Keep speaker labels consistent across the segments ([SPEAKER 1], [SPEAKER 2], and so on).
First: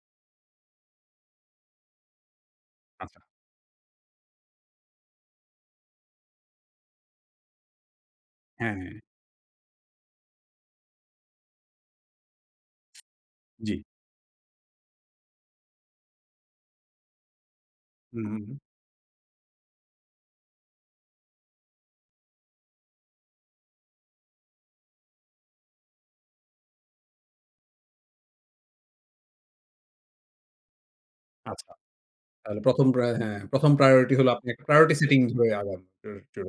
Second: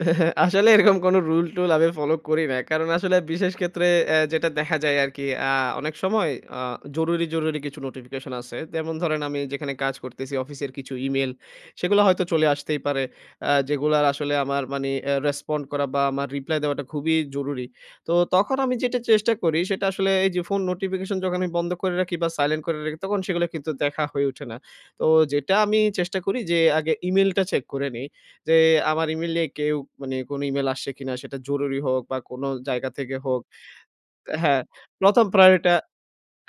[SPEAKER 1] আসলে এরকম কোনো রুল-টুল আমি ফলো করি না। কারণ আসলে
[SPEAKER 2] আচ্ছা।
[SPEAKER 1] বিশেষ ক্ষেত্রে অ্যা যেটা দেখা যায় আরকি, আ অনেক সময় আ জরুরি, জরুরি কিছু নোটিফিকেশন আছে।
[SPEAKER 2] হ্যাঁ,
[SPEAKER 1] যেমন
[SPEAKER 2] হ্যাঁ।
[SPEAKER 1] ধরেন আমি যেখানে কাজ করতেছি, অফিসের কিছু ই-মেইল, সেগুলা হয়তো চলে আসতেই পারে। অ্যা
[SPEAKER 2] জি।
[SPEAKER 1] যেগুলার আসলে আমার মানে অ্যা রেসপন্ড করা বা আমার রিপ্লাই দেওয়াটা খুবই জরুরি। তো
[SPEAKER 2] হু, হু, হুম।
[SPEAKER 1] তখন আমি যেটা চেষ্টা করি, সেটা আসলে এই যে, ফোন নোটিফিকেশন যখন আমি বন্ধ করে রাখি বা সাইলেন্ট করে রাখি, তখন সেগুলা কিন্তু দেখা হয়ে উঠে না। তো যেটা আমি চেষ্টা করি যে, আগে ই-মেইলটা চেক করে নিই। যে, আমার ই-মেইলে কেউ মানে কোনো ই-মেইল আসছে কিনা? সেটা
[SPEAKER 2] আচ্ছা।
[SPEAKER 1] জরুরি হোক বা কোনো
[SPEAKER 2] তাহলে ১ম
[SPEAKER 1] জায়গা
[SPEAKER 2] প্রায়
[SPEAKER 1] থেকে
[SPEAKER 2] হ্যাঁ।
[SPEAKER 1] হোক
[SPEAKER 2] ১ম প্রায়োরিটি হলো, আপনি
[SPEAKER 1] হ্যাঁ,
[SPEAKER 2] একটা প্রায়োরিটি সেটিং
[SPEAKER 1] ১ম
[SPEAKER 2] ধরে
[SPEAKER 1] প্রায়োরিটি টা,
[SPEAKER 2] আগান।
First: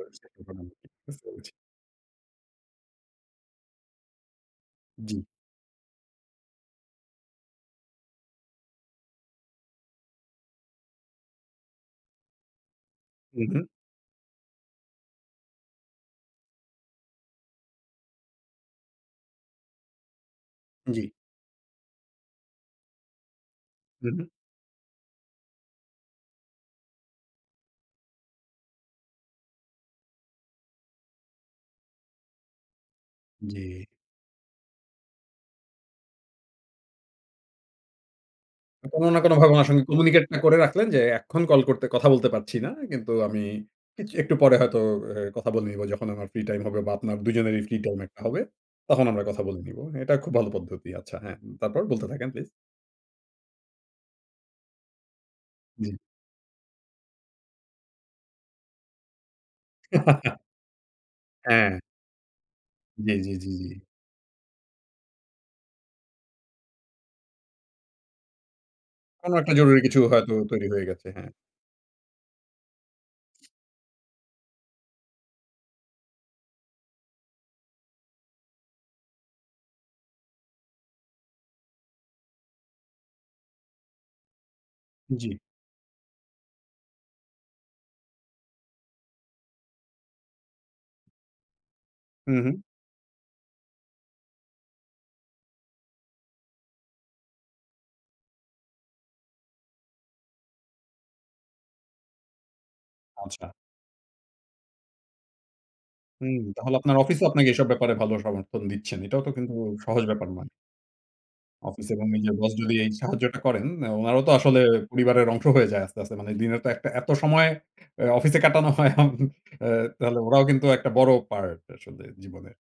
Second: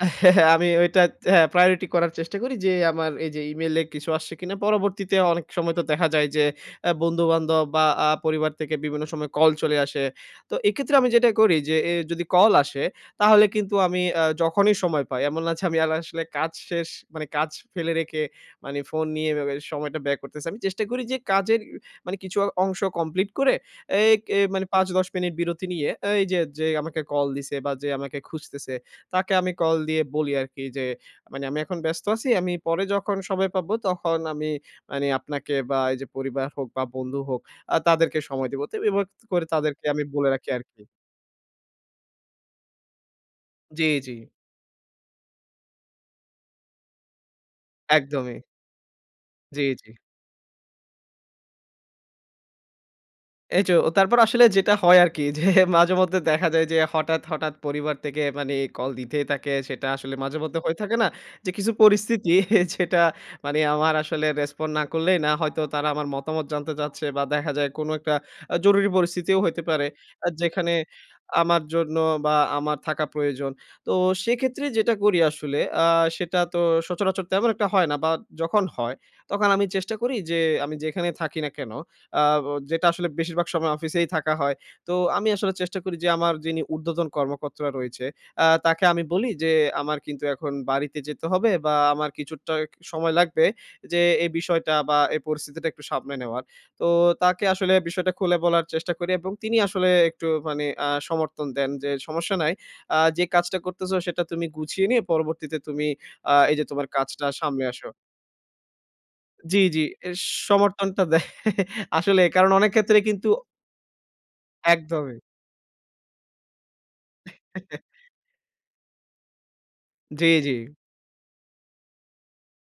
[SPEAKER 1] আমি ওইটা
[SPEAKER 2] বুঝতে
[SPEAKER 1] তে হ্যাঁ,
[SPEAKER 2] পেরেছি।
[SPEAKER 1] প্রায়োরিটি করার চেষ্টা করি যে, আমার এই যে, ই-মেইলে কিছু আসছে কিনা? পরবর্তীতে
[SPEAKER 2] জি।
[SPEAKER 1] অনেক সময় তো দেখা যায় যে, অ্যা বন্ধু-বান্ধব বা আ পরিবার থেকে বিভিন্ন সময় কল চলে আসে। তো এক্ষেত্রেও আমি যেটা করি যে, এ যদি কল আসে,
[SPEAKER 2] হু,
[SPEAKER 1] তাহলে
[SPEAKER 2] হুম।
[SPEAKER 1] কিন্তু আমি অ্যা যখনই সময় পাই, এমন না? যে, আমি এলা আসলে কাজ শেষ, মানে কাজ ফেলে রেখে মানে ফোন নিয়ে এভাবে সময়টা ব্যয় করতেসি। আমি চেষ্টা করি
[SPEAKER 2] জি।
[SPEAKER 1] যে, কাজের, মানে কিছু অংশ কমপ্লিট করে,
[SPEAKER 2] হু,
[SPEAKER 1] এই
[SPEAKER 2] হুম।
[SPEAKER 1] এ মানে ৫-১০ মিনিট বিরতি নিয়ে এই যে, যে, আমাকে কল দিছে বা যে, আমাকে খুঁজতেছে, তাকে আমি কল দিয়ে বলি আরকি যে, মানে, "আমি এখন ব্যস্ত আছি, আমি পরে যখন সময় পাব,
[SPEAKER 2] জি।
[SPEAKER 1] তখন আমি মানে আপনাকে" বা এই যে, পরিবার হোক বা বন্ধু হোক, আ তাদেরকে সময় দিব। তো
[SPEAKER 2] কোনো
[SPEAKER 1] এভাবে
[SPEAKER 2] না
[SPEAKER 1] তো করে
[SPEAKER 2] কোনোভাবে উনার সঙ্গে
[SPEAKER 1] তাদেরকে আমি
[SPEAKER 2] কমিউনিকেট
[SPEAKER 1] বলে
[SPEAKER 2] টা
[SPEAKER 1] রাখি
[SPEAKER 2] করে
[SPEAKER 1] আরকি।
[SPEAKER 2] রাখলেন যে, "এখন কল করতে, কথা বলতে পারছি না। কিন্তু আমি
[SPEAKER 1] জি,
[SPEAKER 2] কিচ
[SPEAKER 1] জি।
[SPEAKER 2] একটু পরে হয়তো, এর কথা বলে নিব যখন আমার ফ্রি টাইম হবে" বা আপনার ২ জনেরই ফ্রি টাইম একটা
[SPEAKER 1] একদমই।
[SPEAKER 2] হবে, "তখন আমরা কথা বলে
[SPEAKER 1] জি,
[SPEAKER 2] নিব।"
[SPEAKER 1] জি।
[SPEAKER 2] হ্যাঁ, এটা খুব ভালো পদ্ধতি। আচ্ছা হ্যাঁ, তারপর? বলতে থাকেন প্লিজ।
[SPEAKER 1] এই যে, ও তারপর আসলে যেটা হয় আরকি যে,
[SPEAKER 2] জি।
[SPEAKER 1] মাঝেমধ্যে দেখা যায় যে, হঠাৎ, হঠাৎ পরিবার থেকে মানে কল দিতেই থাকে। সেটা আসলে মাঝে-মধ্যে হয়ে থাকে না? যে, কিছু
[SPEAKER 2] হ্যাঁ।
[SPEAKER 1] পরিস্থিতি যেটা,
[SPEAKER 2] জি, জি, জি,
[SPEAKER 1] মানে
[SPEAKER 2] জি।
[SPEAKER 1] আমার আসলে রেসপন্ড না করলেই না। হয়তো তারা আমার মতামত জানতে চাচ্ছে বা দেখা যায় কোনো একটা আ জরুরি
[SPEAKER 2] কোনো
[SPEAKER 1] পরিস্থিতিও
[SPEAKER 2] একটা
[SPEAKER 1] হইতে
[SPEAKER 2] জরুরি
[SPEAKER 1] পারে,
[SPEAKER 2] কিছু
[SPEAKER 1] আ
[SPEAKER 2] হয়তো তৈরি
[SPEAKER 1] যেখানে
[SPEAKER 2] হয়ে গেছে। হ্যাঁ।
[SPEAKER 1] আমার জন্য বা আমার থাকা প্রয়োজন। তো সেক্ষেত্রে যেটা করি আসলে, আ সেটা তো সচরাচর তেমন একটা হয় না বা যখন হয়, তখন আমি চেষ্টা করি যে, আমি যেখানেই থাকি না কেন? আ ও যেটা আসলে বেশিরভাগ সময় অফিসেই থাকা হয়। তো আমি
[SPEAKER 2] জি।
[SPEAKER 1] আসলে চেষ্টা করি যে, আমার যিনি উর্ধ্বতন কর্মকর্তা রয়েছে, আ তাকে আমি বলি যে, "আমার কিন্তু এখন বাড়িতে যেতে হবে বা আমার
[SPEAKER 2] হু,
[SPEAKER 1] কিছুটা
[SPEAKER 2] হুম।
[SPEAKER 1] সময় লাগবে যে, এই বিষয়টা বা এই পরিস্থিতিটা একটু সামলে নেওয়ার।" তো তাকে আসলে বিষয়টা খুলে বলার চেষ্টা করি এবং তিনি আসলে একটু মানে আ সমর্থন দেন যে, "সমস্যা নাই। আ যে,
[SPEAKER 2] আচ্ছা।
[SPEAKER 1] কাজটা করতেসো, সেটা তুমি গুছিয়ে নিয়ে পরবর্তীতে তুমি আ
[SPEAKER 2] হুম।
[SPEAKER 1] এই যে,
[SPEAKER 2] তাহলে
[SPEAKER 1] তোমার
[SPEAKER 2] আপনার অফিসও
[SPEAKER 1] কাজটা
[SPEAKER 2] আপনাকে
[SPEAKER 1] সামলে
[SPEAKER 2] এসব
[SPEAKER 1] আসো।"
[SPEAKER 2] ব্যাপারে ভালো সমর্থন দিচ্ছেন। এটাও তো কিন্তু
[SPEAKER 1] জি, জি।
[SPEAKER 2] সহজ
[SPEAKER 1] এর
[SPEAKER 2] ব্যাপার নয়।
[SPEAKER 1] সমর্থনটা দেয়।
[SPEAKER 2] অফিসে এবং
[SPEAKER 1] আসলেই।
[SPEAKER 2] নিজের
[SPEAKER 1] কারণ
[SPEAKER 2] বস
[SPEAKER 1] অনেক
[SPEAKER 2] যদি এই
[SPEAKER 1] ক্ষেত্রে কিন্তু
[SPEAKER 2] সাহায্যটা করেন, অ্যা ওনারও তো আসলে
[SPEAKER 1] একদমই।
[SPEAKER 2] পরিবারের অংশ হয়ে যায় আস্তে, আস্তে। মানে দিনের তো একটা এত সময় অ্যা অফিসে কাটানো হয়, আম অ্যা তাহলে
[SPEAKER 1] জি,
[SPEAKER 2] ওরাও কিন্তু
[SPEAKER 1] জি।
[SPEAKER 2] একটা বড় পার্ট আসলে জীবনের।